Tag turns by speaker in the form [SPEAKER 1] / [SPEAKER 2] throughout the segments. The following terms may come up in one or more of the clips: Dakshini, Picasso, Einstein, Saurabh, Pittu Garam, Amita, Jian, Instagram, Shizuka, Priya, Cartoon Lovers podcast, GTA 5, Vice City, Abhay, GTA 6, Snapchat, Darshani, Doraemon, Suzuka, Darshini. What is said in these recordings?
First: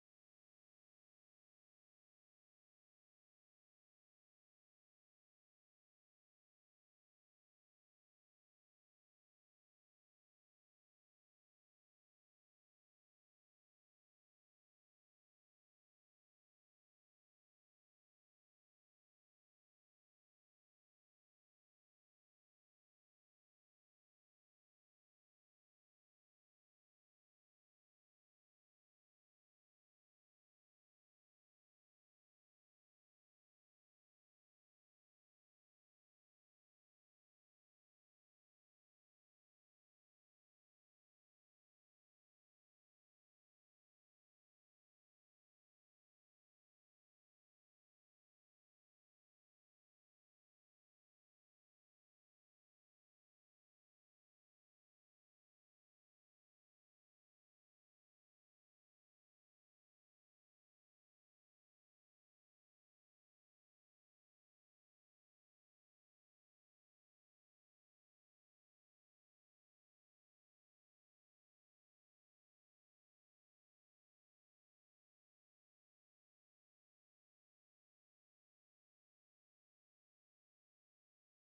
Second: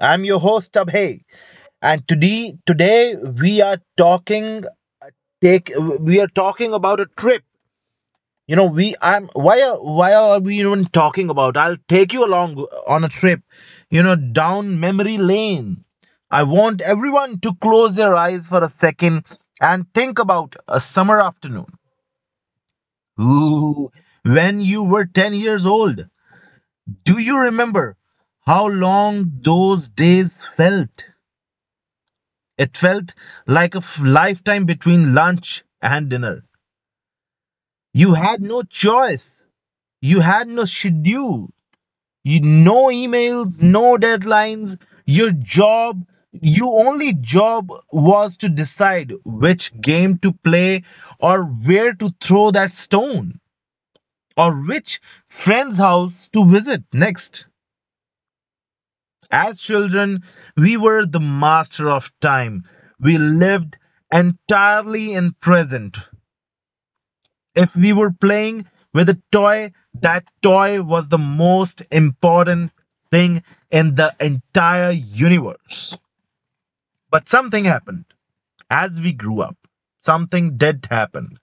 [SPEAKER 1] I'm your host Abhay, and today we are talking take we are talking about a trip. You know, we I'm why are we even talking about? I'll take you along on a trip. You know, down memory lane. I want everyone to close their eyes for a second and think about a summer afternoon. Ooh, when you were 10 years old, do you remember how long those days felt? It felt like a lifetime between lunch and dinner. You had no choice. You had no schedule. You, no emails, no deadlines. Your job, your only job was to decide which game to play, or where to throw that stone, or which friend's house to visit next. As children, we were the master of time. We lived entirely in present. If we were playing with a toy, that toy was the most important thing in the entire universe. But something happened as we grew up. Something did happen.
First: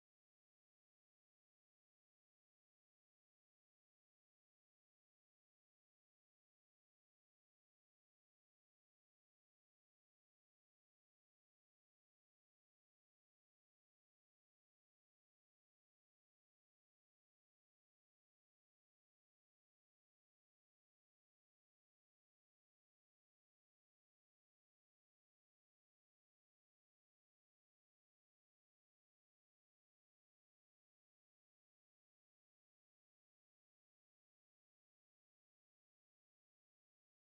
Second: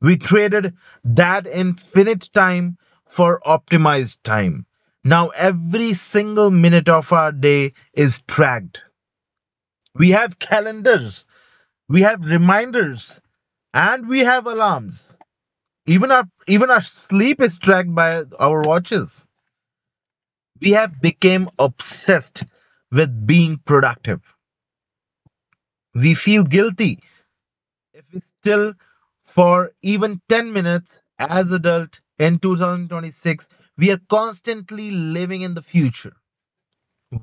[SPEAKER 1] We traded that infinite time for optimized time. Now, every single minute of our day is tracked. We have calendars, we have reminders, and we have alarms. Even our sleep is tracked by our watches. We have become obsessed with being productive. We feel guilty if we still for even 10 minutes as adult in 2026 we are constantly living in the future,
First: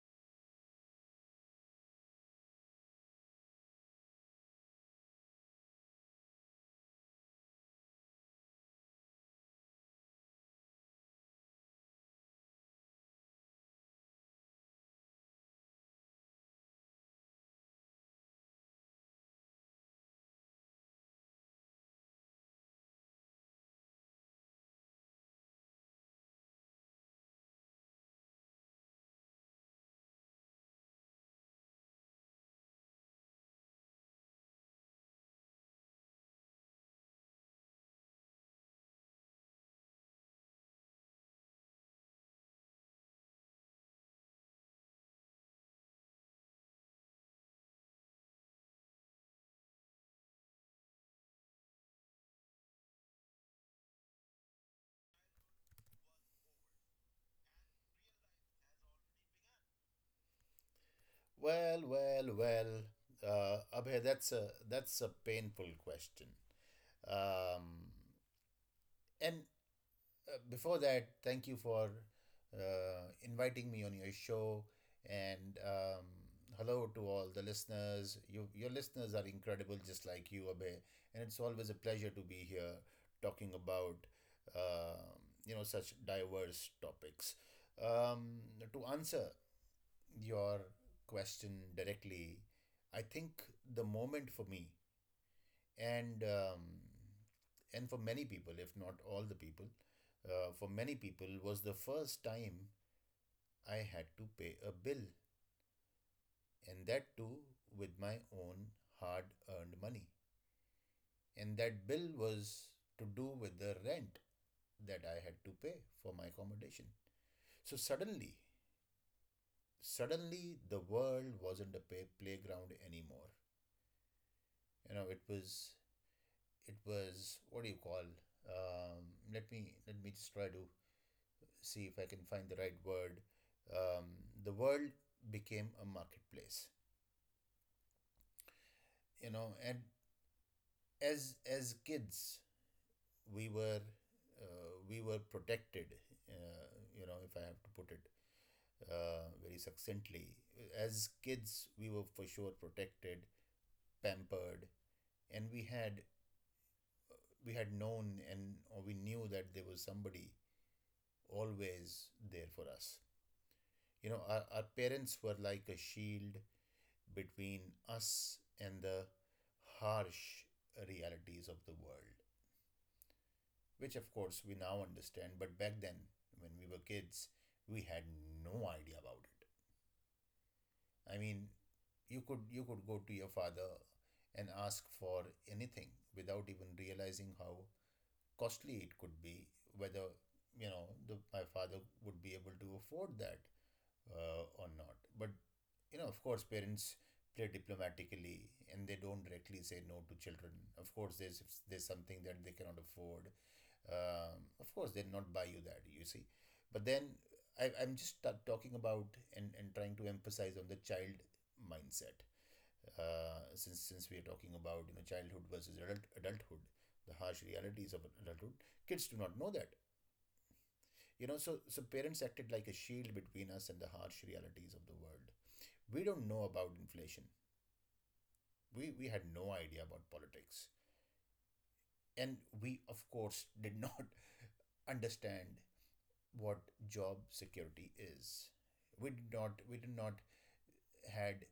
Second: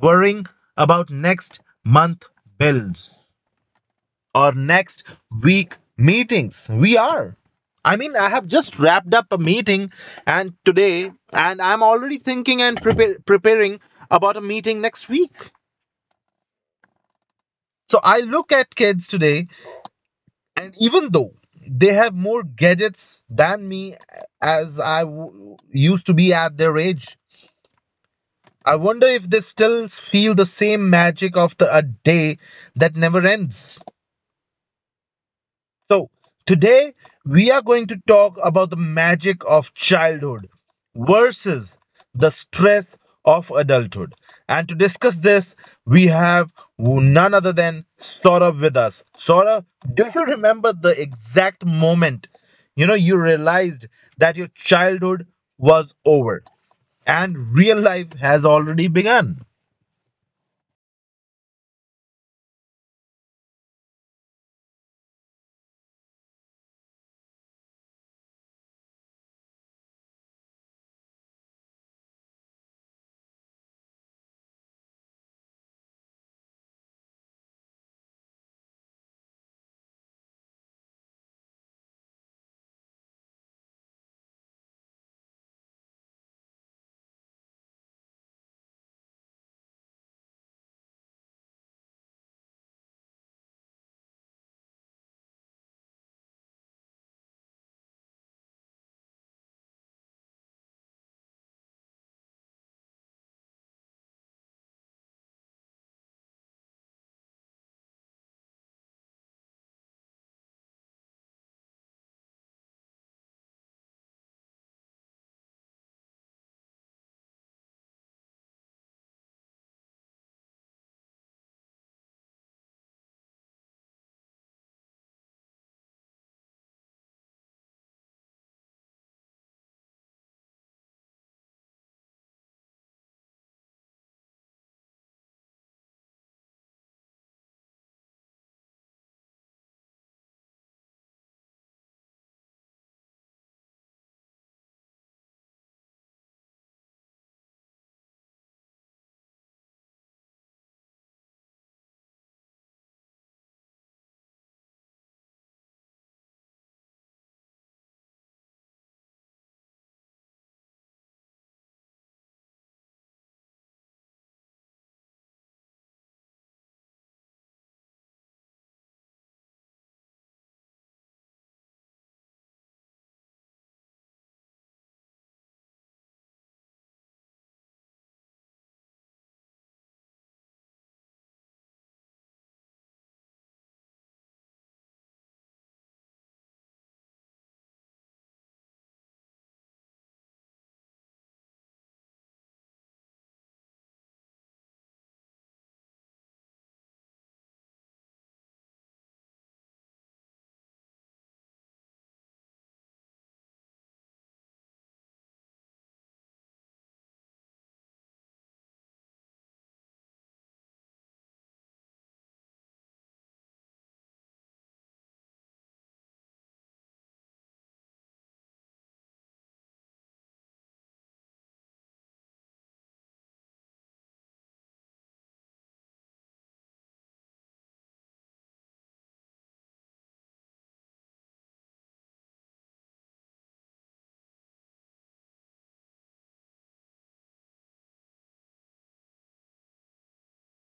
[SPEAKER 1] worrying about next month bills or next week meetings. We are. I mean, I have just wrapped up a meeting and today, and I'm already thinking and preparing about a meeting next week. So I look at kids today, and even though they have more gadgets than me as I used to be at their age, I wonder if they still feel the same magic of a day that never ends. So, today we are going to talk about the magic of childhood versus the stress of adulthood. And to discuss this, we have none other than Saurabh with us. Saurabh, do you remember the exact moment you know you realized that your childhood was over and real life has already begun?
[SPEAKER 2] Well, well, well. Abhay, that's a painful question. Um, and Before that, thank you for inviting me on your show. And Hello to all the listeners. Your listeners are incredible, just like you, Abhay. And it's always a pleasure to be here talking about um you know such diverse topics. Um, to answer your question directly, I think the moment for me and um, and for many people, if not all the people, for many people was the first time I had to pay a bill, and that too with my own hard earned money. And that bill was to do with the rent that I had to pay for my accommodation. So suddenly the world wasn't a playground anymore. You know, it was what do you call? Um, let me just try to see if I can find the right word. Um, the world became a marketplace, you know, and as kids we were we were protected, uh, you know, if I have to put it very succinctly. As kids, we were for sure protected, pampered, and we had known and or we knew that there was somebody always there for us. You know our parents were like a shield between us and the harsh realities of the world, which of course we now understand, but back then when we were kids we had no idea about it. I mean, you could go to your father and ask for anything without even realizing how costly it could be, whether my father would be able to afford that or not. But you know, of course, parents play diplomatically and they don't directly say no to children. Of course, there's if there's something that they cannot afford. Of course, they'll not buy you that. You see, but then I, I'm just ta- talking about and trying to emphasize on the child mindset. Since we are talking about you know childhood versus adulthood, the harsh realities of adulthood, kids do not know that. You know, so parents acted like a shield between us and the harsh realities of the world. We don't know about inflation. We had no idea about politics. And we, of course, did not understand what job security is. We did not had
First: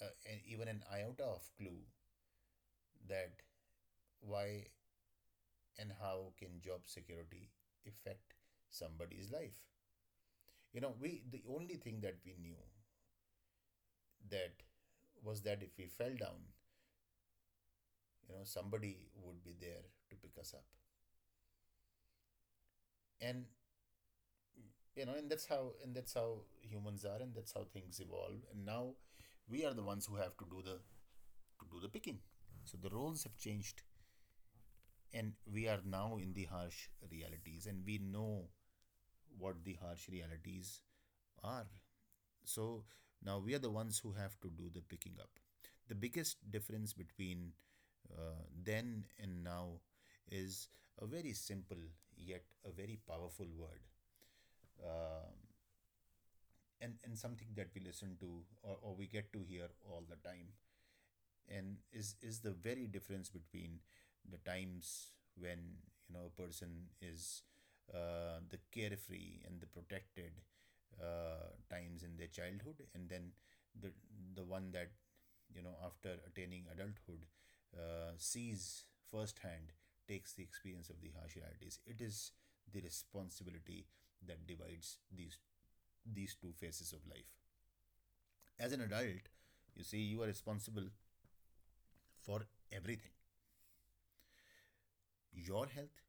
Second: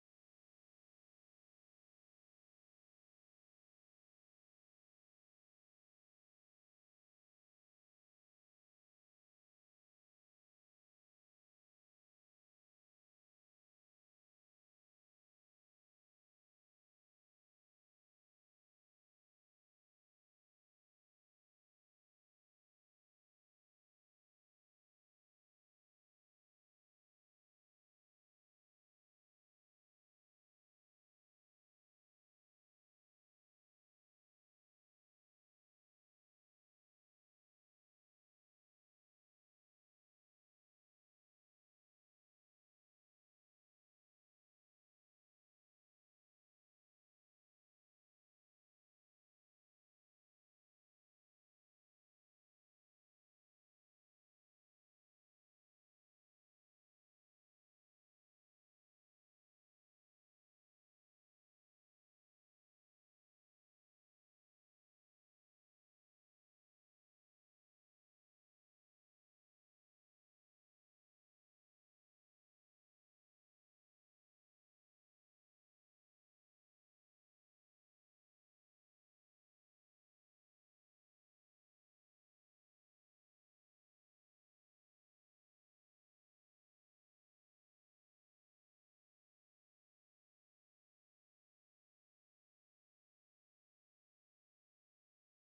[SPEAKER 2] uh, even an iota of clue that why and how can job security affect somebody's life. You know, we the only thing that we knew that was that if we fell down, you know, somebody would be there to pick us up. And you know and that's how humans are, and that's how things evolve. And now we are the ones who have to do the picking. So the roles have changed, and we are now in the harsh realities, and we know what the harsh realities are. So now we are the ones who have to do the picking up. The biggest difference between then and now is a very simple yet a very powerful word, um and something that we listen to or we get to hear all the time. And is the very difference between the times when you know a person is the carefree and the protected times in their childhood, and then the the one that you know after attaining adulthood sees firsthand takes the experience of the harsh realities. It is the responsibility that divides these two phases of life. As an adult, you see, you are responsible for everything: your health,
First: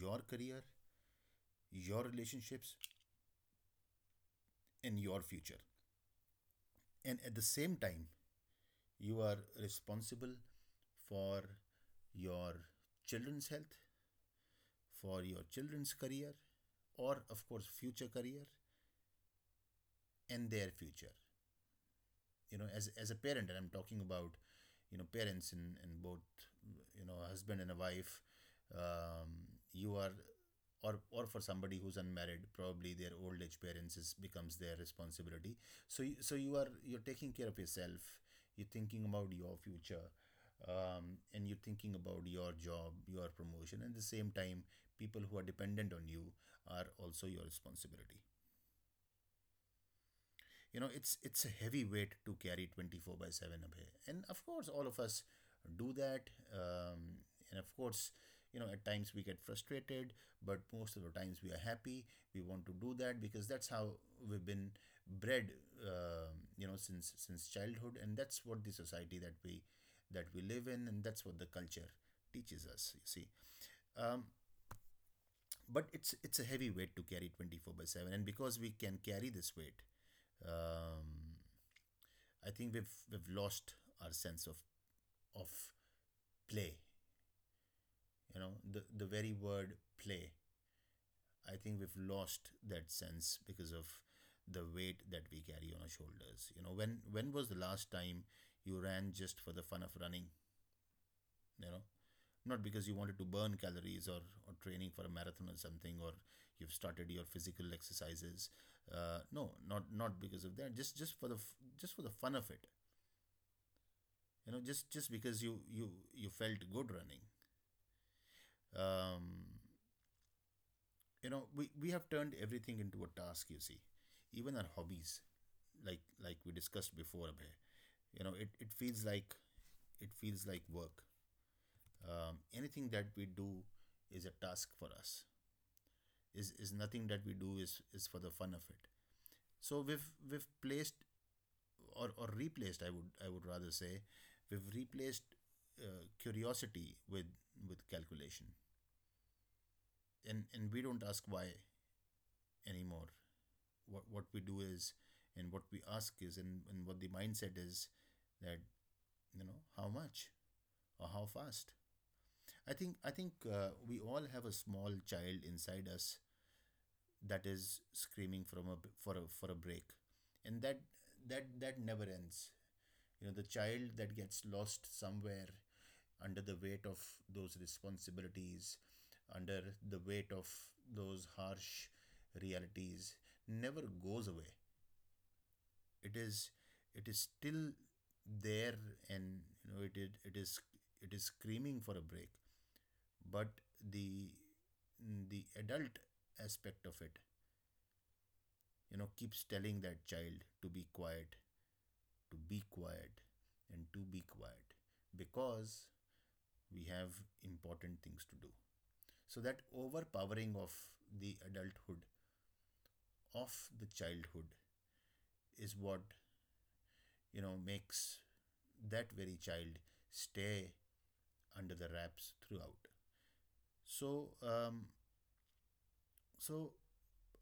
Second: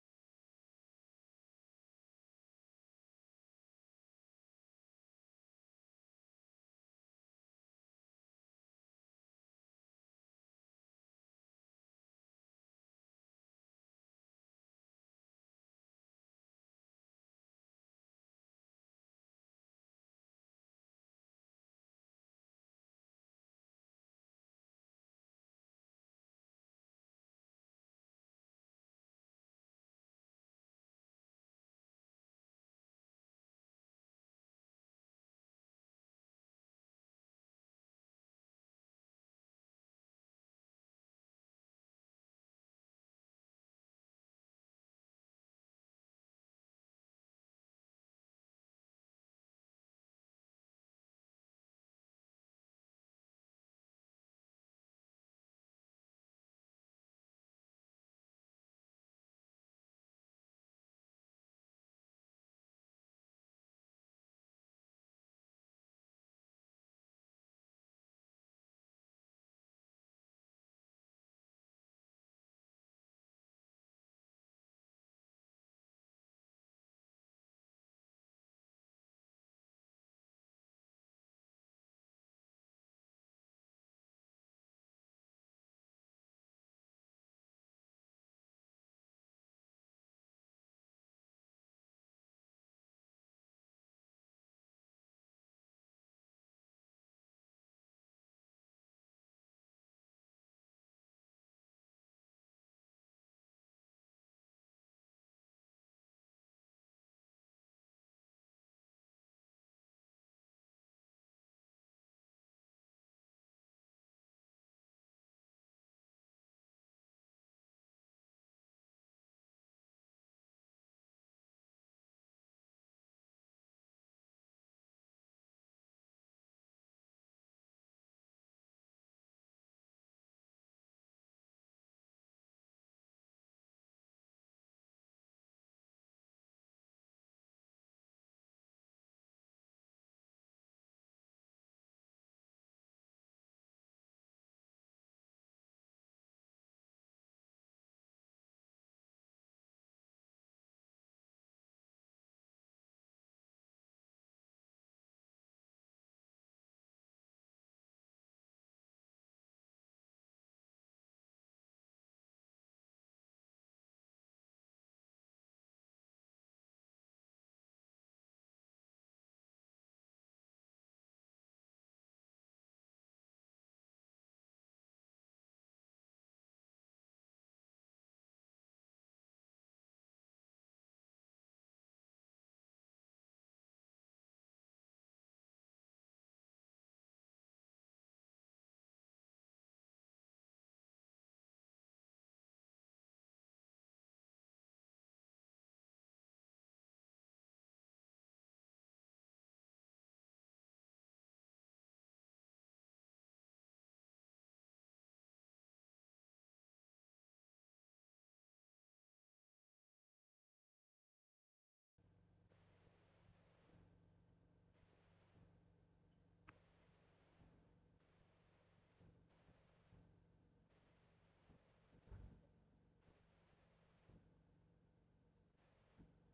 [SPEAKER 2] your career, your relationships, and your future. And at the same time, you are responsible for your children's health, for your children's career, or of course, future career and their future. You know, as a parent, and I'm talking about you know parents in both, you know, a husband and a wife, um, you are or for somebody who's unmarried, probably their old age parents is becomes their responsibility. So so you are you're taking care of yourself, you're thinking about your future, um, and you're thinking about your job, your promotion, and at the same time people who are dependent on you are also your responsibility. You know, it's a heavy weight to carry 24 by 7 away, and of course all of us do that. And of course, you know, at times we get frustrated, but most of the times we are happy. We want to do that because that's how we've been bred, uh, you know, since childhood, and that's what the society that we live in, and that's what the culture teaches us, you see. um, but it's a heavy weight to carry 24 by 7, and because we can carry this weight, um, I think we've lost our sense of of play. You know, the very word play. I think we've lost that sense because of the weight that we carry on our shoulders. You know, when was the last time you ran just for the fun of running? You know, not because you wanted to burn calories, or training for a marathon or something, or you've started your physical exercises. No, not because of that, just just for the fun of it, you know, just because you you felt good running. um, you know, we have turned everything into a task, you see. Even our hobbies, like we discussed before, Abhay, you know, it feels like work. Anything that we do is a task for us. Is nothing that we do is for the fun of it. So or replaced, I would rather say, we've replaced uh, curiosity with calculation. And we don't ask why anymore. What we do is, and what we ask is, and what the mindset is, that you know how much or how fast. I think we all have a small child inside us that is screaming from a for a break, and that that never ends. You know the child that gets lost somewhere under the weight of those responsibilities, under the weight of those harsh realities, never goes away. It is still there. And you know, it is it is screaming for a break. But the the adult aspect of it, you know, keeps telling that child to be quiet, to be quiet, and to be quiet, because we have important things to do. So that overpowering of the adulthood of the childhood is what, you know, makes that very child stay under the wraps throughout. So, so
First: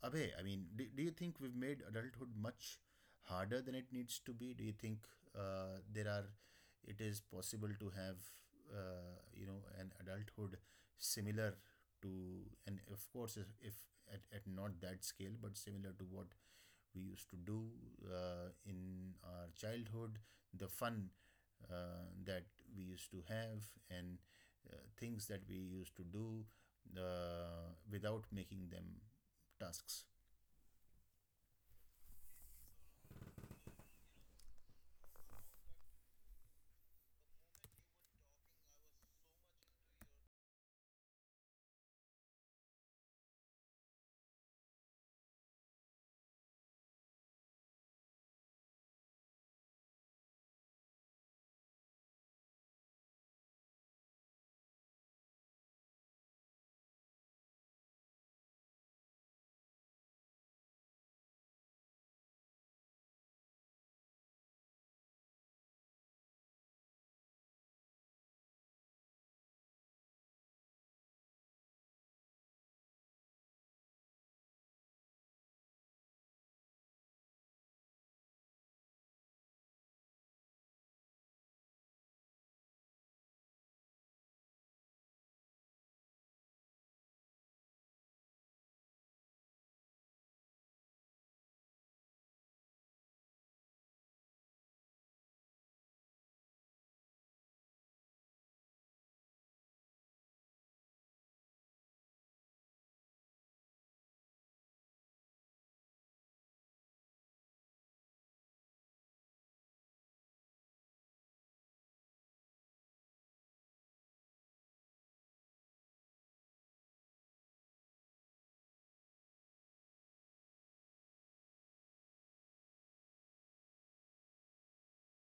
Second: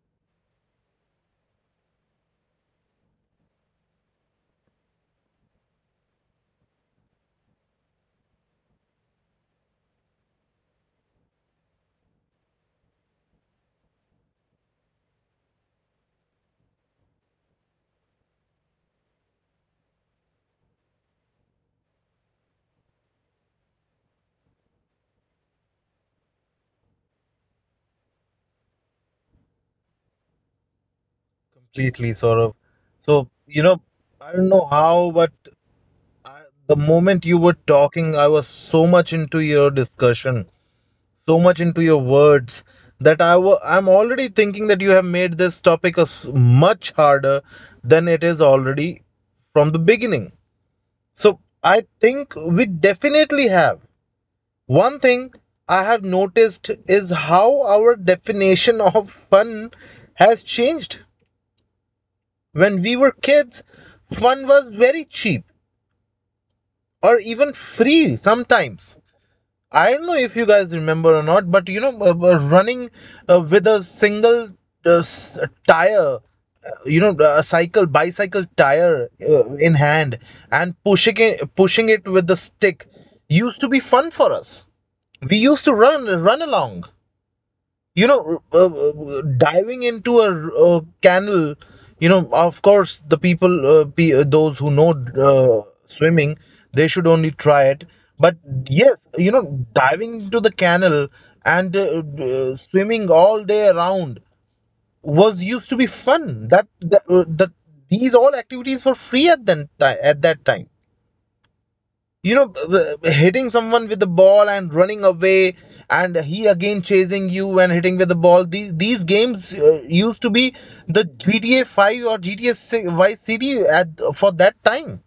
[SPEAKER 2] Abhay, I mean, do you think we've made adulthood much harder than it needs to be? Do you think uh, there are, it is possible to have, you know, an adulthood similar to, and of course, if at not that scale, but similar to what we used to do in our childhood, the fun that we used to have, and things that we used to do without making them tasks.
[SPEAKER 1] Completely sort so you know I don't know how but The moment you were talking, I was so much into your discussion, so much into your words that I'm already thinking that you have made this topic as much harder than it is already from the beginning. So I think we definitely have. One thing I have noticed is how our definition of fun has changed. When we were kids, fun was very cheap or even free sometimes. I don't know if you guys remember or not, but you know, running with a single tire, you know, a cycle, bicycle tire in hand and pushing it with the stick used to be fun for us. We used to run along, you know, diving into a uh, canal. You know, of course the people, those who know uh, swimming, they should only try it. But yes, you know, diving into the canal and swimming all day around was used to be fun. That that, that These all activities were free at at that time, you know. Hitting someone with the ball and running away, and he again chasing you and hitting with the ball, these games used to be the GTA 5 or GTA 6 Vice City at for that time.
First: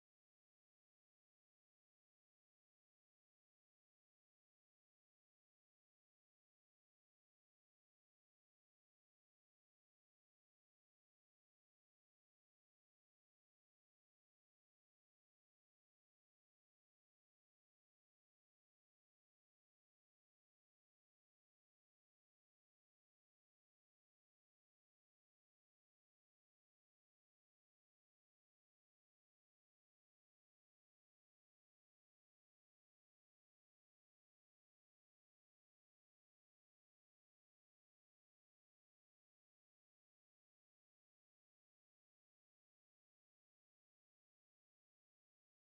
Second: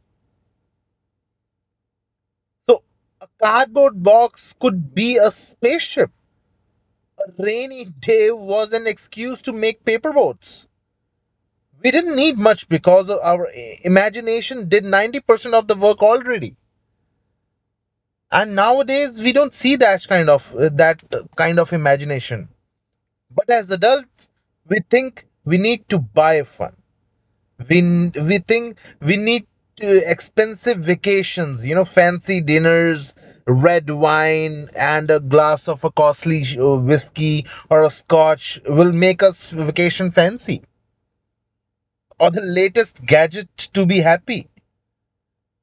[SPEAKER 1] So a cardboard box could be a spaceship, a rainy day was an excuse to make paper boats. We didn't need much because our imagination did 90% of the work already. And nowadays we don't see that kind of that kind of imagination. But as adults, we think we need to buy fun. We think we need to expensive vacations, you know, fancy dinners, red wine, and a glass of a costly whiskey or a scotch will make us vacation fancy, or the latest gadget to be happy.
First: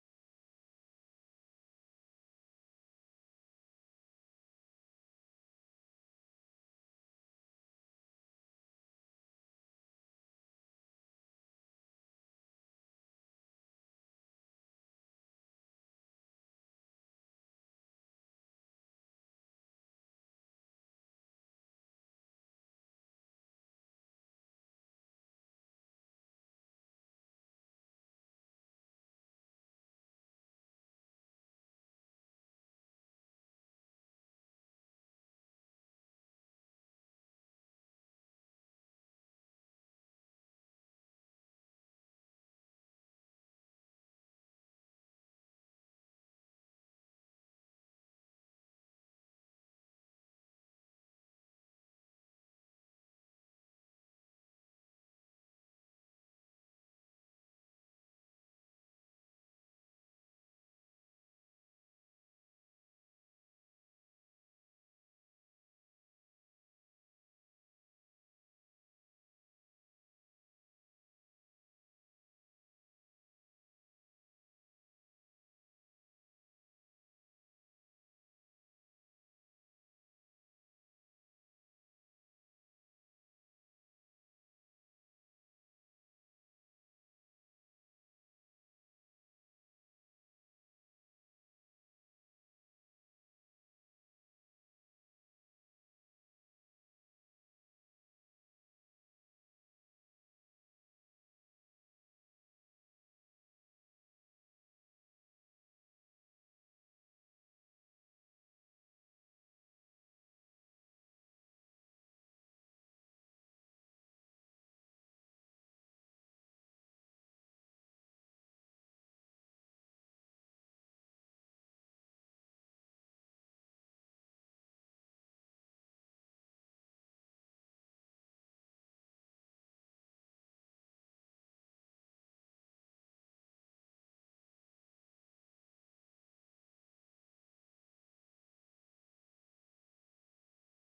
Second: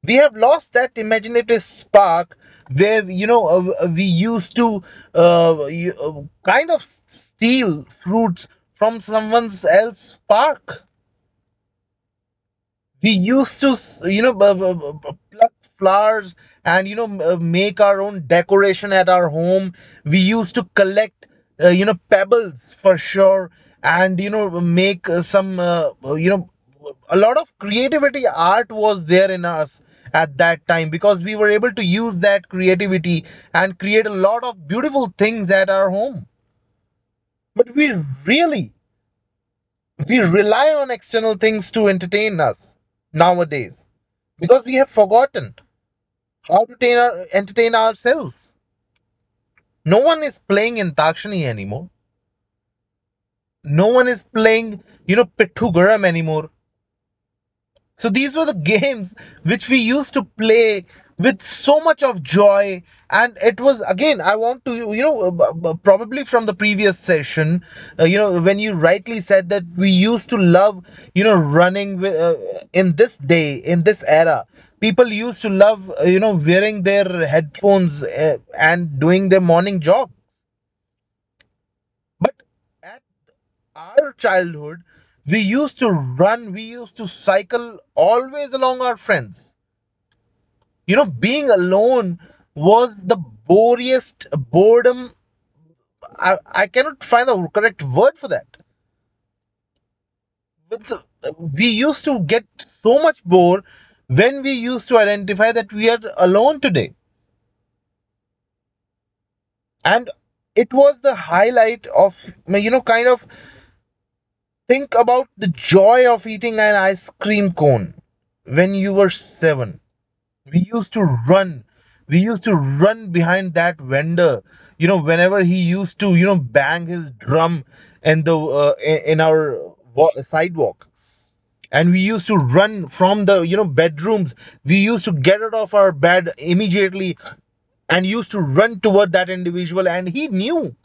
[SPEAKER 1] We have lost that imaginative spark where, you know, we used to uh, you- uh, kind of steal fruits from someone else's park. We used to you know pluck flowers and you know make our own decoration at our home. We used to collect, you know, pebbles for sure, and you know, make some you know, a lot of creativity art was there in us at that time, because we were able to use that creativity and create a lot of beautiful things at our home. But we really, we rely on external things to entertain us nowadays, because we have forgotten how to entertain ourselves. No one is playing in Dakshini anymore. No one is playing, you know, Pittu Garam anymore. So these were the games which we used to play with so much of joy. And it was, again, I want to, you know, probably from the previous session, you know, when you rightly said that we used to love, you know, running with, in this day, in this era. People used to love, you know, wearing their headphones and doing their morning job. But at our childhood, we used to run, we used to cycle always along our friends. You know, being alone was the boriest boredom. i, I cannot find the correct word for that, but we used to get so much bored when we used to identify that we are alone today. And it was the highlight of, you know, kind of think about the joy of eating an ice cream cone when you were 7. We used to run, we used to run behind that vendor, you know, whenever he used to, you know, bang his drum in the in our sidewalk. And we used to run from the, you know, bedrooms. We used to get out of our bed immediately and used to run toward that individual. And he knew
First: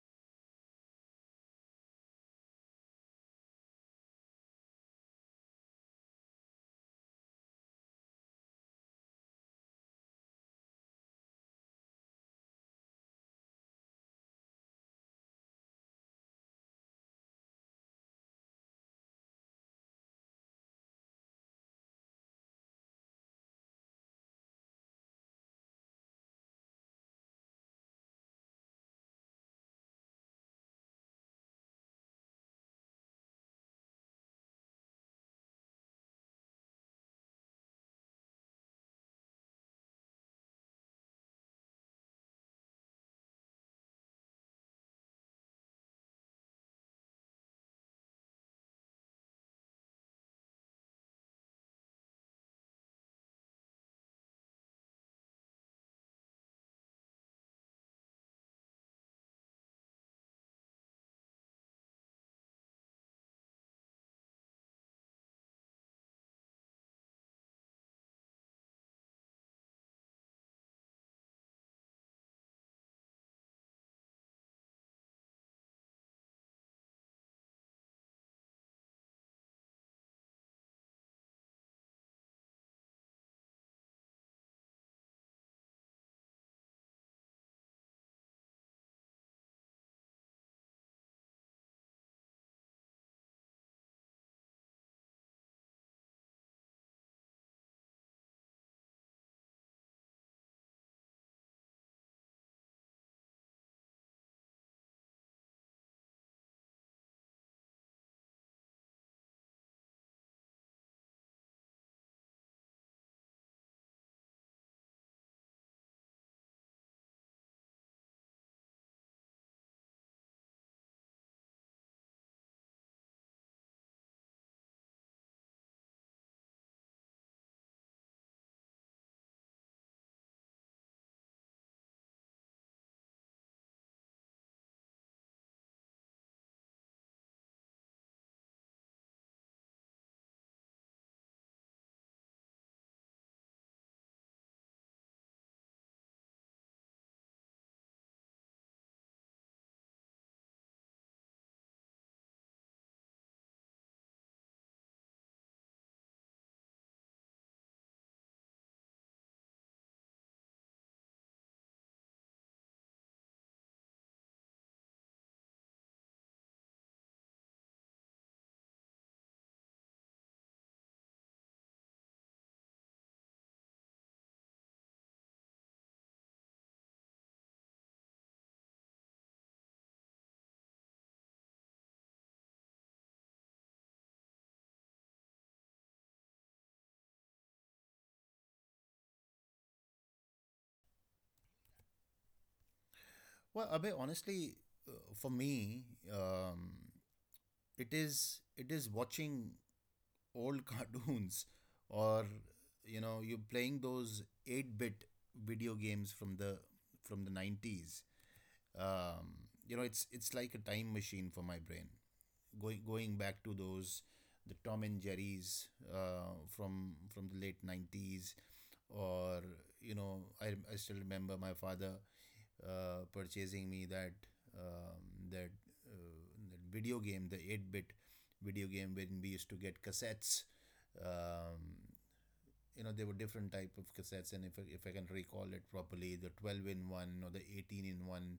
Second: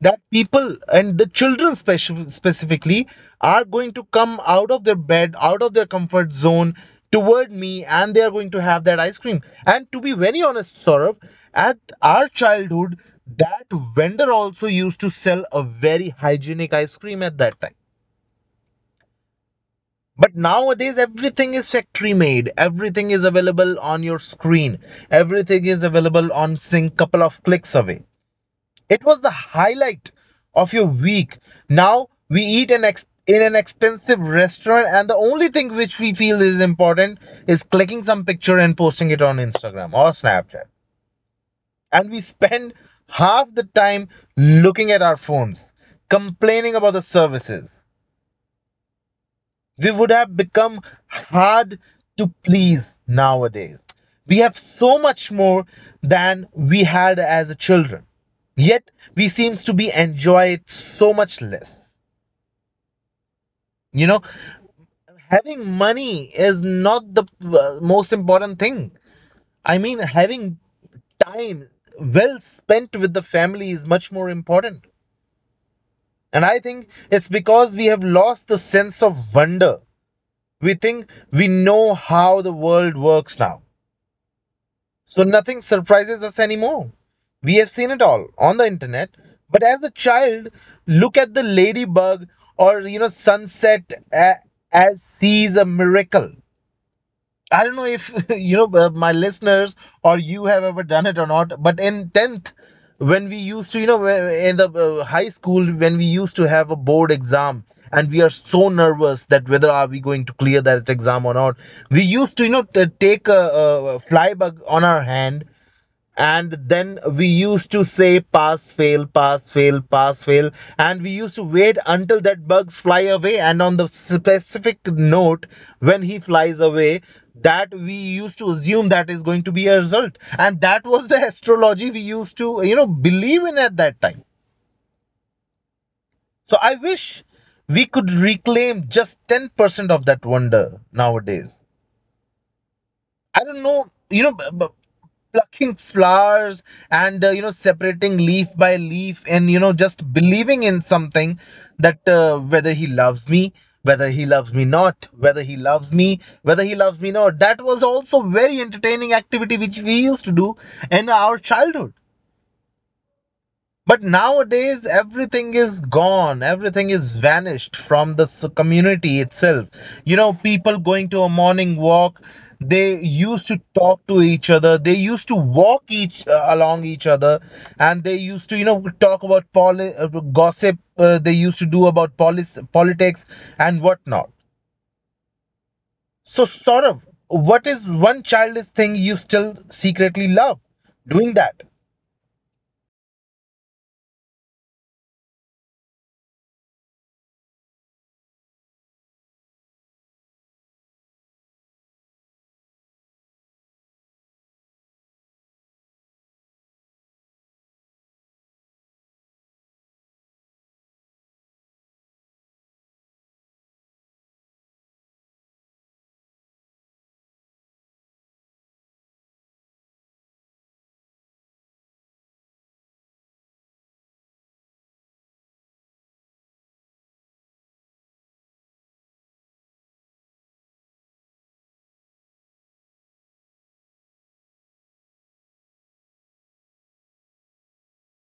[SPEAKER 1] that people and the children specifically are going to come out of their bed, out of their comfort zone toward me, and they are going to have that ice cream. And to be very honest, Saurabh, at our childhood, that vendor also used to sell a very hygienic ice cream at that time. But nowadays, everything is factory made, everything is available on your screen, everything is available on sync couple of clicks away. It was the highlight of your week. Now we eat in an expensive restaurant, and the only thing which we feel is important is clicking some picture and posting it on Instagram or Snapchat. And we spend half the time looking at our phones, complaining about the services. We would have become hard to please nowadays. We have so much more than we had as children. Yet we seems to be enjoy it so much less. You know, having money is not the most important thing. I mean, having time well spent with the family is much more important. And I think it's because we have lost the sense of wonder. We think we know how the world works now. So nothing surprises us anymore. We have seen it all on the internet. But as a child, look at the ladybug or you know sunset as sees a miracle. I don't know if you know my listeners or you have ever done it or not. But in tenth, when we used to you know whe- in the high school, when we used to have a board exam and we are so nervous that whether are we going to clear that exam or not, we used to you know take a fly bug on our hand. And then we used to say pass fail, pass fail, pass fail. And we used to wait until that bugs fly away, and on the specific note when he flies away, that we used to assume that is going to be a result. And that was the astrology we used to you know believe in at that time. So I wish we could reclaim just 10% of that wonder nowadays. I don't know, you know, plucking flowers and you know separating leaf by leaf and you know just believing in something that whether he loves me, whether he loves me not, whether he loves me, whether he loves me not. That was also very entertaining activity which we used to do in our childhood. But nowadays, everything is gone. Everything is vanished from the community itself. You know, people going to a morning walk, they used to talk to each other. They used to walk each along each other, and they used to, you know, talk about gossip. They used to do about politics and whatnot. So, Saurav, what is one childish thing you still secretly love doing that?
[SPEAKER 2] Well, Abhay, honestly, for me, um, it is watching old cartoons, or you know, you playing those eight bit video games from the from the 90s. You know, it's like a time machine for my brain, going back to those the Tom and Jerry's from the late 90s, or you know, I still remember my father purchasing me that um, that uh, that video game, the 8-bit video game, when we used to get cassettes. um, you know, there were different type of cassettes, and if I can recall it properly, the 12 in one or the 18 in one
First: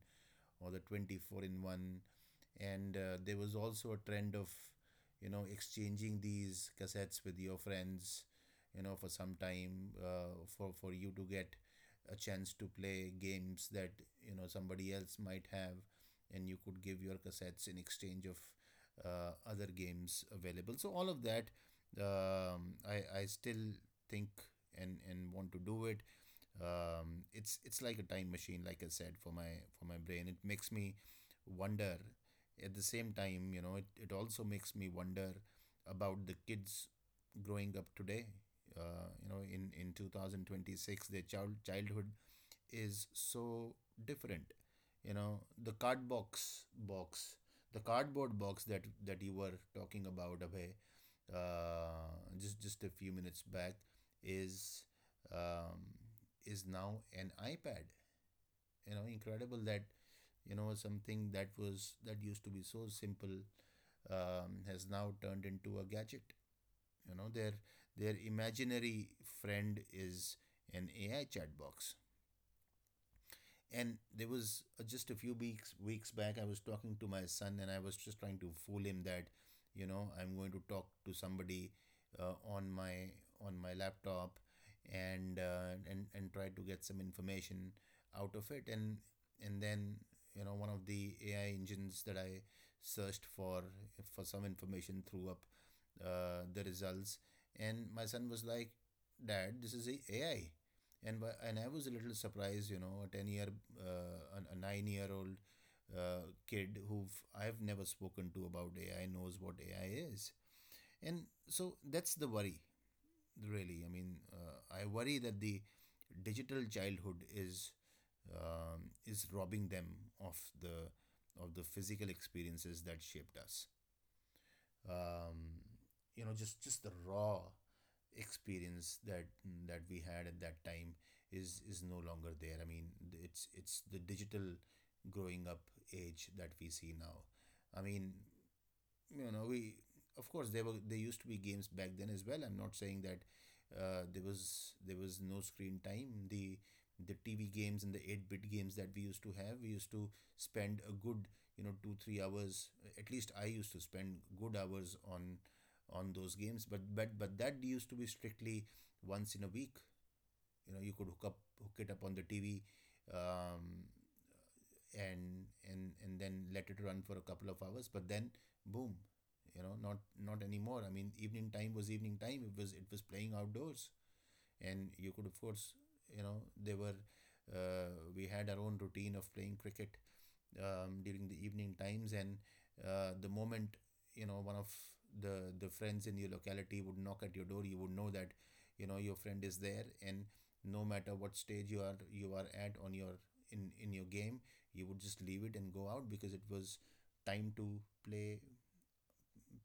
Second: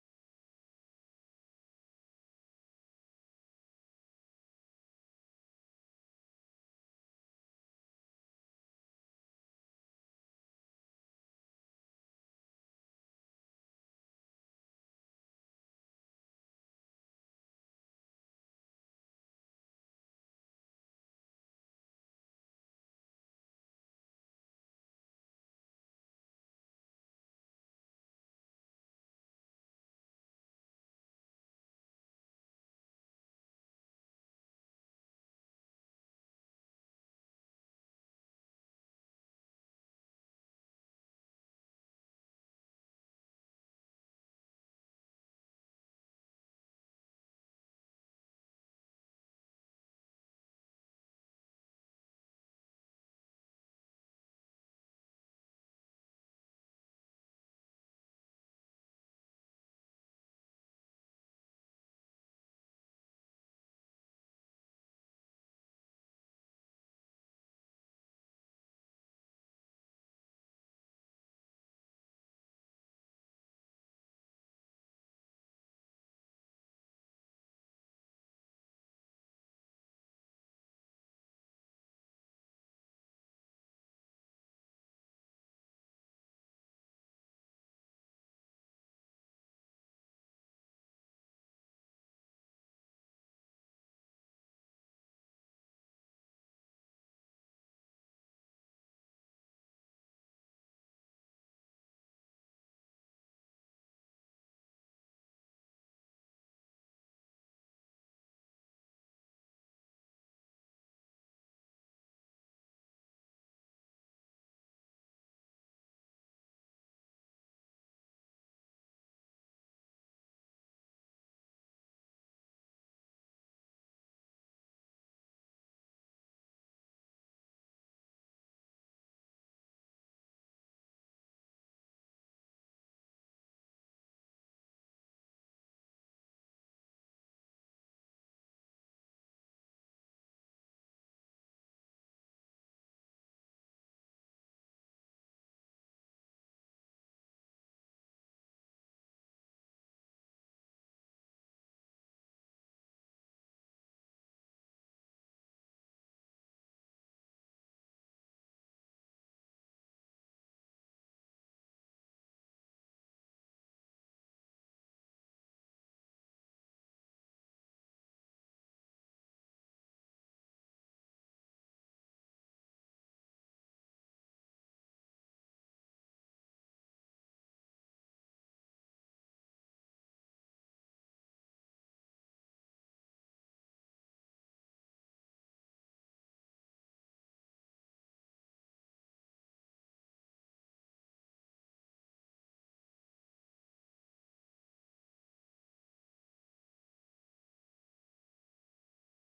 [SPEAKER 2] or the 24 in 1. And there was also a trend of you know exchanging these cassettes with your friends, you know, for some time, for you to get a chance to play games that you know somebody else might have, and you could give your cassettes in exchange of other games available. So all of that, I still think and want to do it. It's like a time machine, like I said, for my brain. It makes me wonder. At the same time, you know, it also makes me wonder about the kids growing up today, you know, in 2026. Their childhood is so different. You know, the cardboard box that you were talking about, Abhay, just a few minutes back, is um, is now an iPad. You know, incredible that something that used to be so simple has now turned into a gadget. You know, their imaginary friend is an AI chat box. And there was just a few weeks back, I was talking to my son, and I was just trying to fool him that, you know, I'm going to talk to somebody uh, on my on my laptop, and and try to get some information out of it, and then you know one of the AI engines that I searched for some information threw up the results, and my son was like, "Dad, this is a AI." And I was a little surprised, you know, a 9 year old kid who I've never spoken to about AI knows what AI is, and so that's the worry, really. I mean, I worry that the digital childhood is robbing them of the of the physical experiences that shaped us, um, just the raw experience that that we had at that time is no longer there. I mean, it's the digital growing up age that we see now. I mean, you know, we, of course there were there used to be games back then as well. I'm not saying that there was no screen time. The TV games and the 8-bit games that we used to have, we used to spend a good, you know, 2 3 hours, at least I used to spend good hours on those games. But but that used to be strictly once in a week. You know, you could hook it up on the TV, um, and then let it run for a couple of hours. But then, boom, you know, not not anymore. I mean, evening time was evening time, it was playing outdoors. And you could, of course, you know, they were uh, we had our own routine of playing cricket during the evening times. And the moment, you know, one of the friends in your locality would knock at your door, you would know that, you know, your friend is there. And no matter what stage you are at on your in your game, you would just leave it and go out because it was time to play,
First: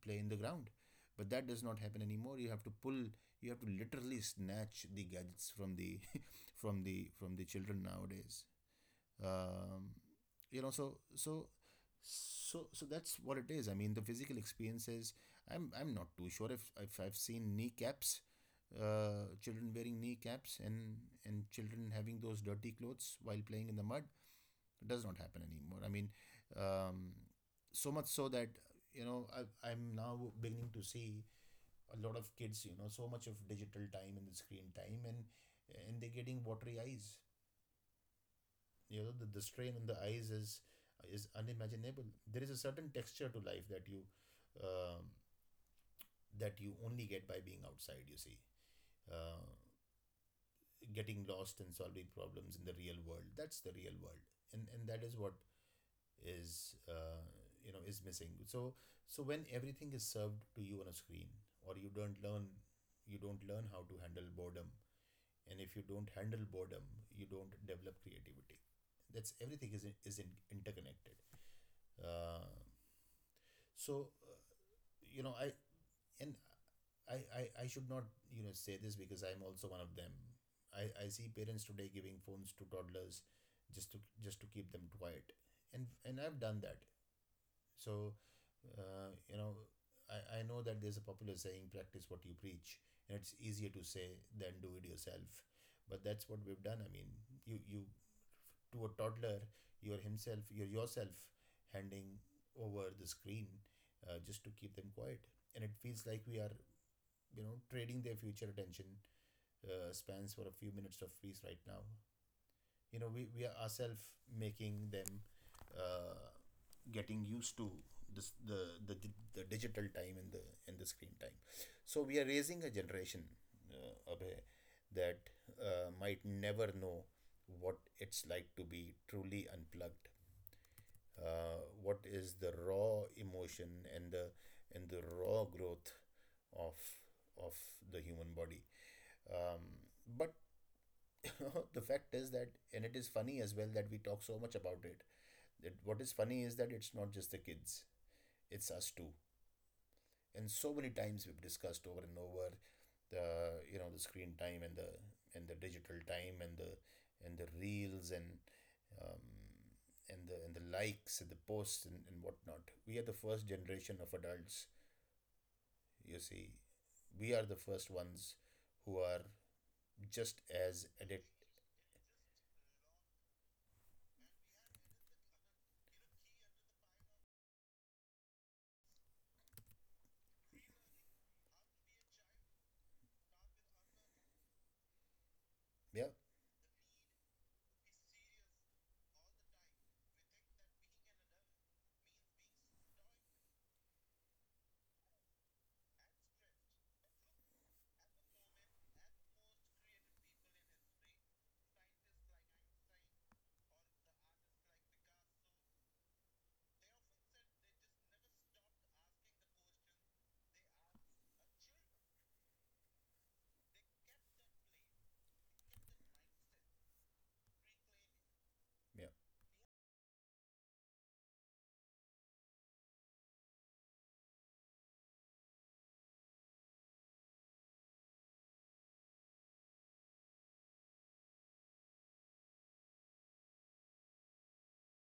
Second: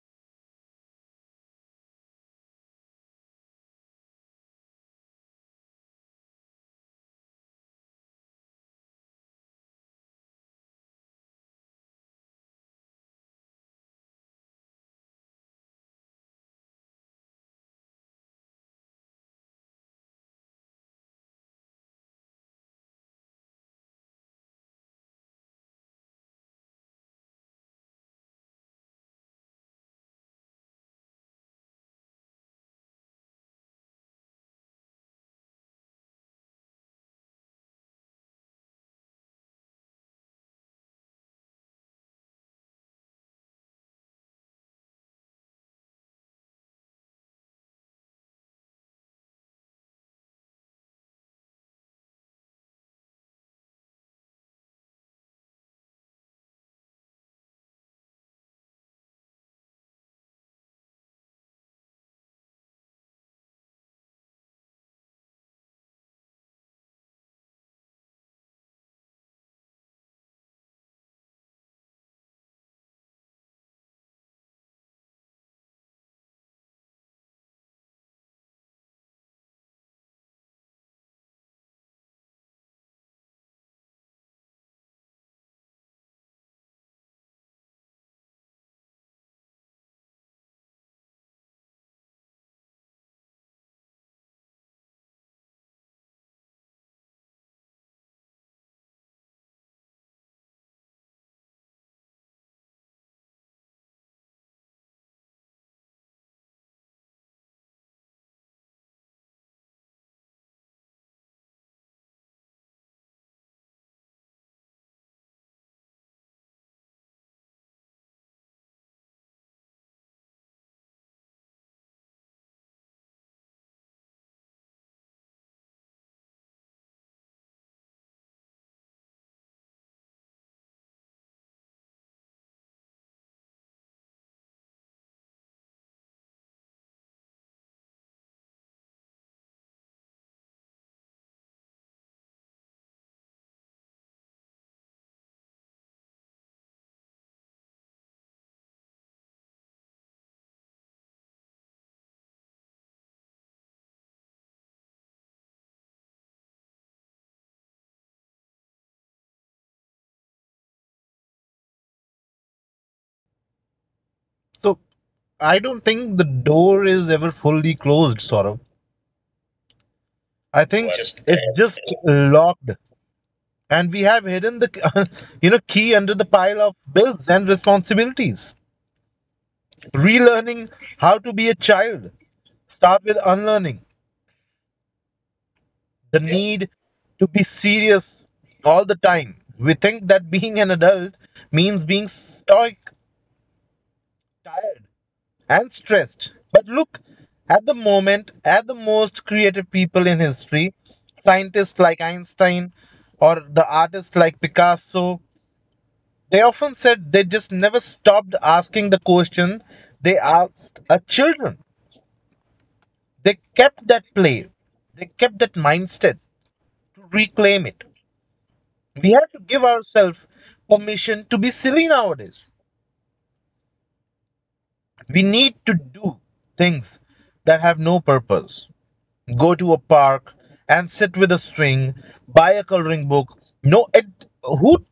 [SPEAKER 2] play in the ground. But that does not happen anymore. You have to pull, you have to literally snatch the gadgets from the from the children nowadays. um, you know, so that's what it is. I mean, the physical experiences, I'm not too sure if I've seen kneecaps, children wearing kneecaps, and children having those dirty clothes while playing in the mud. It does not happen anymore. I mean, um, so much so that, you know, I'm now beginning to see a lot of kids, you know, so much of digital time and the screen time, and they're getting watery eyes. You know, the strain on the eyes is unimaginable. There is a certain texture to life um, that you only get by being outside, you see. uh, Getting lost and solving problems in the real world, that's the real world. And that is what is is missing. So so when everything is served to you on a screen, or you don't learn, you don't learn how to handle boredom. And if you don't handle boredom, you don't develop creativity. That's, everything is in, interconnected. Uh, so uh, you know, and I should not, you know, say this because I'm also one of them. I see parents today giving phones to toddlers, just to keep them quiet, and I've done that. So, you know, I know that there's a popular saying, "Practice what you preach," and it's easier to say than do it yourself. But that's what we've done. I mean, you to a toddler, you're yourself handing over the screen just to keep them quiet. And it feels like we are, you know, trading their future attention spans for a few minutes of peace right now. You know, we are ourselves making them uh, getting used to this the digital time and the screen time. So we are raising a generation, Abhay, that might never know what it's like to be truly unplugged, what is the raw emotion and the and the raw growth of of the human body. um, but the fact is that, and it is funny as well, that we talk so much about it. That what is funny is that it's not just the kids; it's us too. And so many times we've discussed over and over the, you know, the screen time and the digital time and the reels um, and the likes and the posts and whatnot. We are the first generation of adults.
[SPEAKER 1] So I don't
[SPEAKER 2] You
[SPEAKER 1] think
[SPEAKER 2] see,
[SPEAKER 1] the door
[SPEAKER 2] we
[SPEAKER 1] is
[SPEAKER 2] are the
[SPEAKER 1] ever
[SPEAKER 2] first
[SPEAKER 1] fully
[SPEAKER 2] ones
[SPEAKER 1] closed, Saurabh.
[SPEAKER 2] who are just as
[SPEAKER 1] I think
[SPEAKER 2] addicted.
[SPEAKER 1] Just it's just locked, and we have hidden the, you know, key under the pile of bills and responsibilities. Relearning how to be a child. Start with unlearning
[SPEAKER 2] Yeah,
[SPEAKER 1] need to be serious all the time. We think that being an adult means being stoic, tired, and stressed. But look at the most creative people in history, scientists like Einstein or the artists like Picasso. They often said they just never stopped asking the questions they asked our children. They kept that play, they kept that mindset to reclaim it.
[SPEAKER 2] yeah.
[SPEAKER 1] We have to give ourselves permission to be silly nowadays. We need to do things that have no purpose. Go to a park and sit with a swing, buy a coloring book. No, it who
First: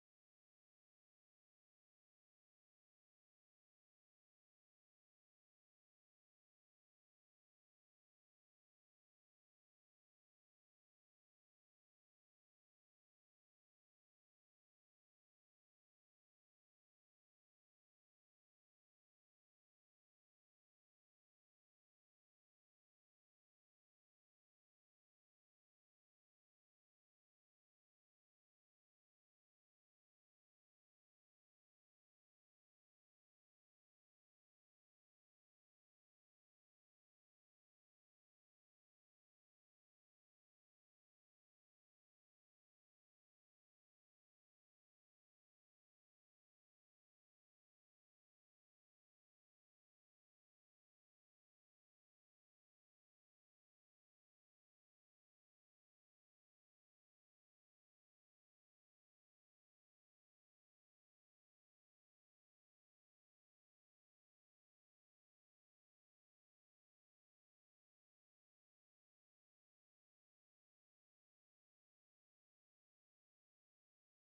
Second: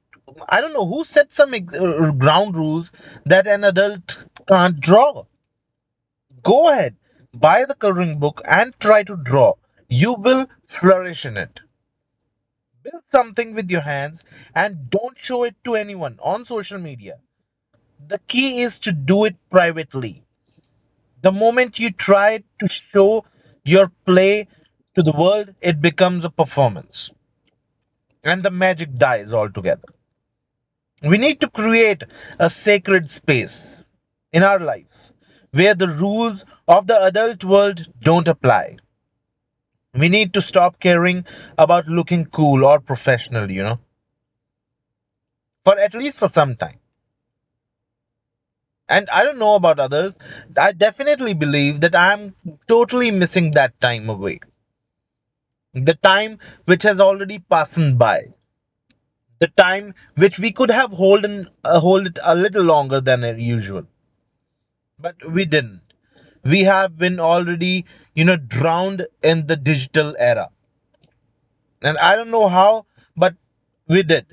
[SPEAKER 1] I don't know who set some ground rules that an adult can't draw. Go ahead, buy the coloring book and try to draw. You will flourish in it. Build something with your hands and don't show it to anyone on social media. The key is to do it privately. The moment you try to show your play to the world, it becomes a performance, and the magic dies altogether. We need to create a sacred space in our lives where the rules of the adult world don't apply. We need to stop caring about looking cool or professional, for at least for some time. And I don't know about others, I definitely believe that I'm totally missing that time away. The time which has already passed by. The time which we could have hold it a little longer than usual, but we didn't. We have been already, drowned in the digital era, and I don't know how, but we did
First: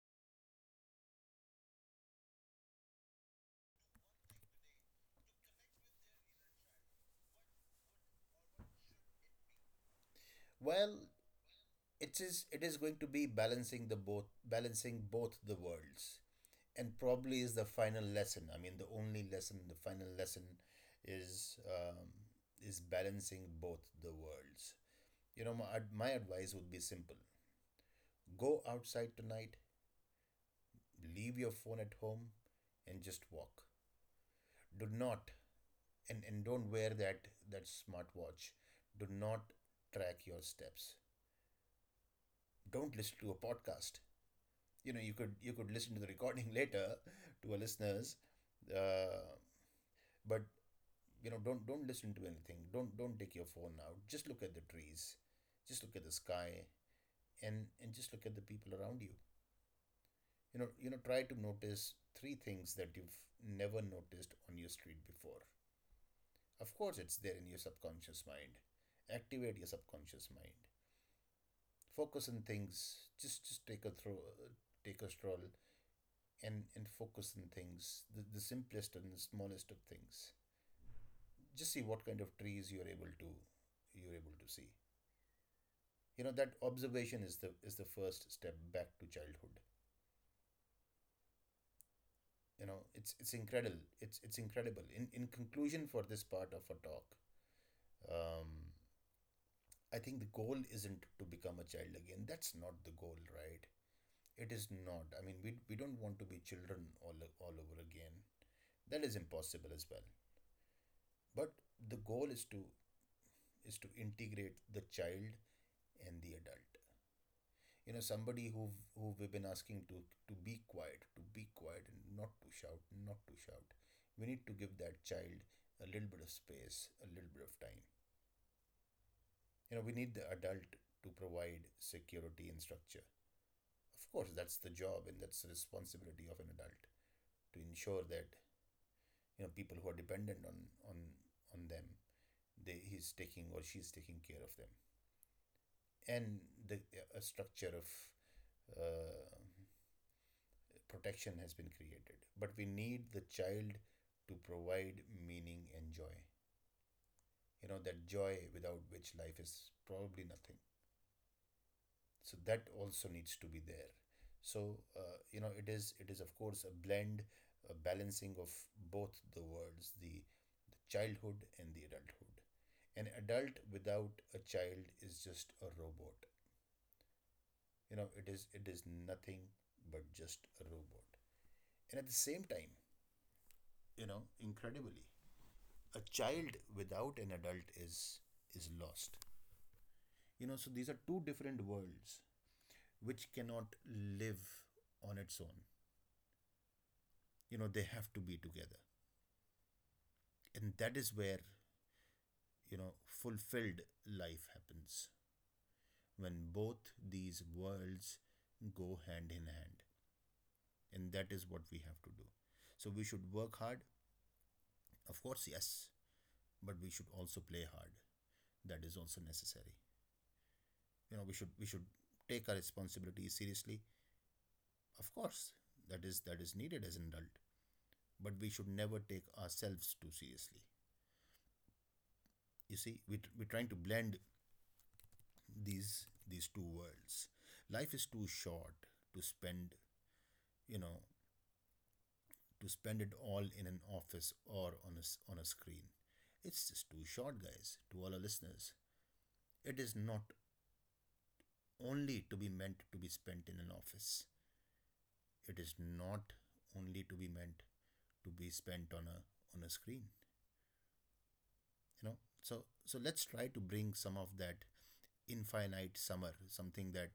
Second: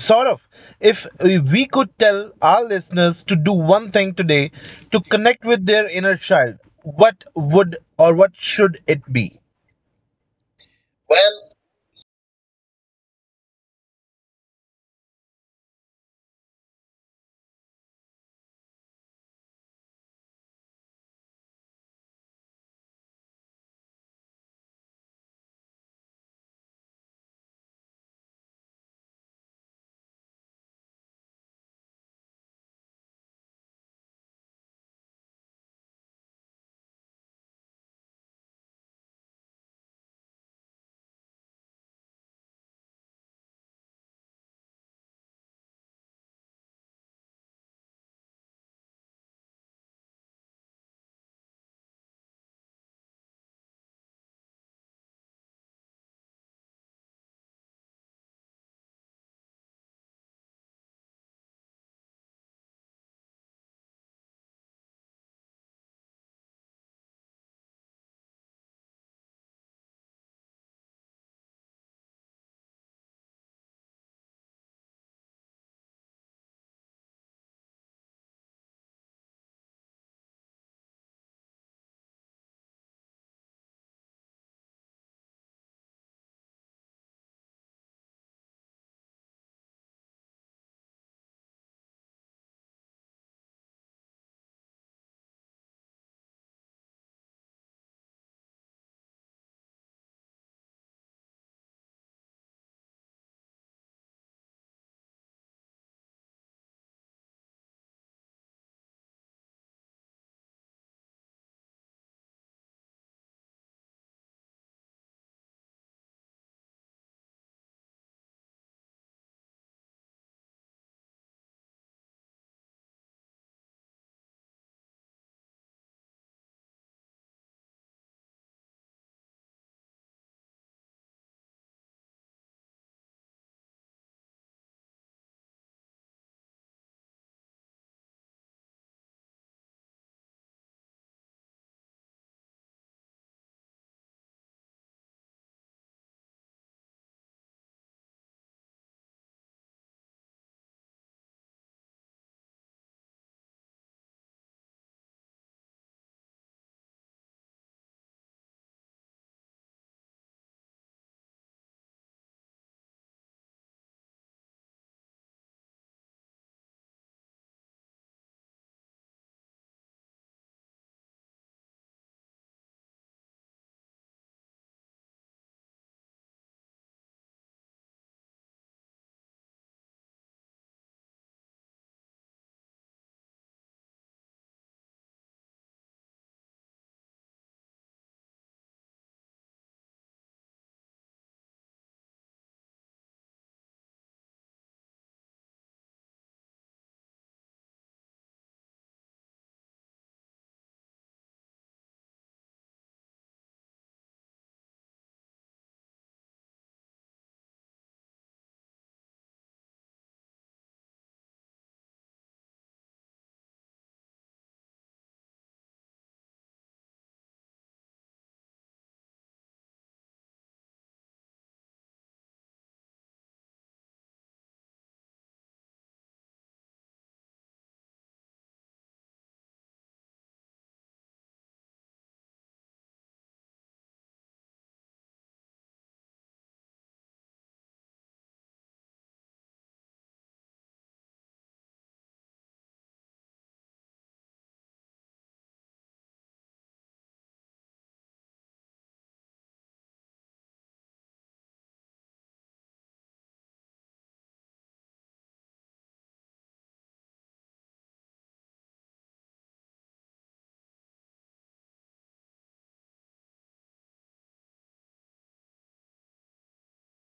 [SPEAKER 1] sort of. If we could tell our listeners to do one thing today to connect with their inner child, what would or what should it be?
[SPEAKER 2] Well, it is going to be balancing the both, balancing both the worlds. And probably is the final lesson, I mean the only lesson, the final lesson is um, is balancing both the worlds. You know, my advice would be simple. Go outside tonight, leave your phone at home, and just walk. Do not, and don't wear that that smartwatch. Do not track your steps, don't listen to a podcast. You know, you could listen to the recording later, to our listeners, uh, but, you know, don't listen to anything, don't take your phone out, just look at the trees, just look at the sky, and just look at the people around you. You know, you know, try to notice 3 things that you've never noticed on your street before. Of course it's there in your subconscious mind. Activate your subconscious mind, focus on things, just take a stroll, and focus on things, the simplest and the smallest of things. Just see what kind of trees you're able to, you're able to see. You know, that observation is the first step back to childhood. You know, it's incredible, it's incredible. In conclusion for this part of our talk, um I think the goal isn't to become a child again. That's not the goal, right? It is not. I mean, we don't want to be children all over again. That is impossible as well. But the goal is to integrate the child and the adult. You know, somebody who we've been asking to be quiet, to be quiet, and not to shout, not to shout, we need to give that child a little bit of space, a little bit of time. You know, we need the adult to provide security and structure, of course. That's the job, and that's the responsibility of an adult, to ensure that, you know, people who are dependent on on them, they, he's taking or she's taking care of them, and the a structure of uh, protection has been created. But we need the child to provide meaning and joy. You know, that joy without which life is probably nothing, so that also needs to be there. So, you know, it is it is, of course, a blend, a balancing of both the worlds: the childhood and the adulthood. An adult without a child is just a robot. You know, it is nothing but just a robot. And at the same time, you know, incredibly, a child without an adult is lost. You know, so these are two different worlds which cannot live on its own. You know, they have to be together, and that is where, you know, fulfilled life happens, when both these worlds go hand in hand. And that is what we have to do. So we should work hard, of course, yes, but we should also play hard. That is also necessary. You know, we should take our responsibilities seriously. Of course, that is needed as an adult, but we should never take ourselves too seriously. You see, we we're trying to blend these two worlds. Life is too short to spend, you know, to spend it all in an office or on a screen. It's just too short, guys. To all our listeners, it is not only to be meant to be spent in an office, it is not only to be meant to be spent on a screen. You know, so so let's try to bring some of that infinite summer, something that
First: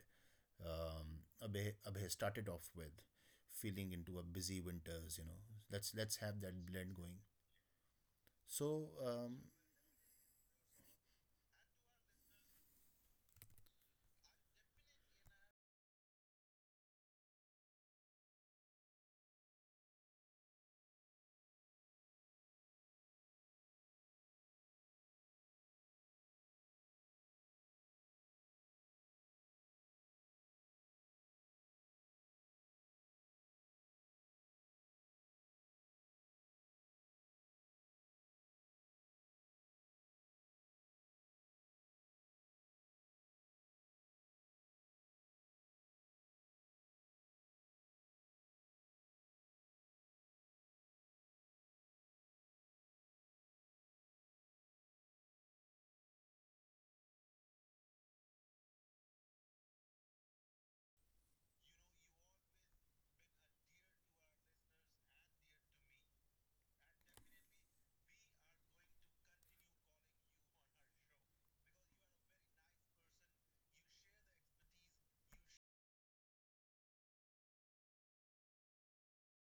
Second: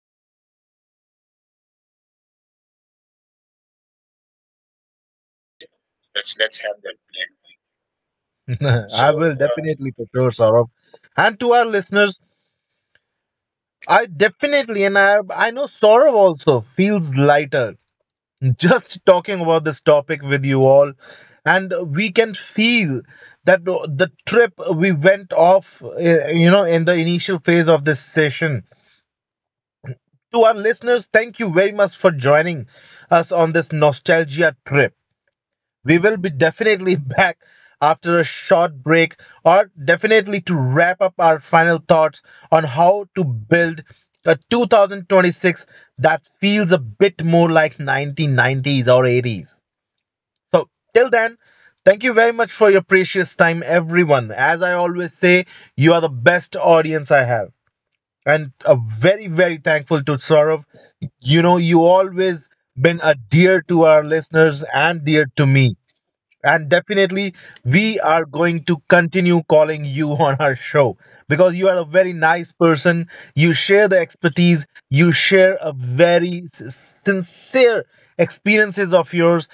[SPEAKER 2] um, Abhay, Abhay started off with, feeling into a busy winters. You know, let's have that blend going. So
[SPEAKER 1] I will definitely for sure, Saurav. And to our listeners, I definitely and I know Saurav also feels lighter just talking about this topic with you all, and we can feel that the trip we went off, you know, in the initial phase of this session. To our listeners, thank you very much for joining us on this nostalgia trip. We will be definitely back after a short break, or definitely to wrap up our final thoughts on how to build a 2026 that feels a bit more like 1990s or 80s. So, till then, thank you very much for your precious time, everyone. As I always say, you are the best audience I have. And a very, very thankful to Saurav. You know, you always been a dear to our listeners and dear to me. And definitely, we are going to continue calling you on our show because you are a very nice person. You share the expertise, you share a very sincere experiences of yours.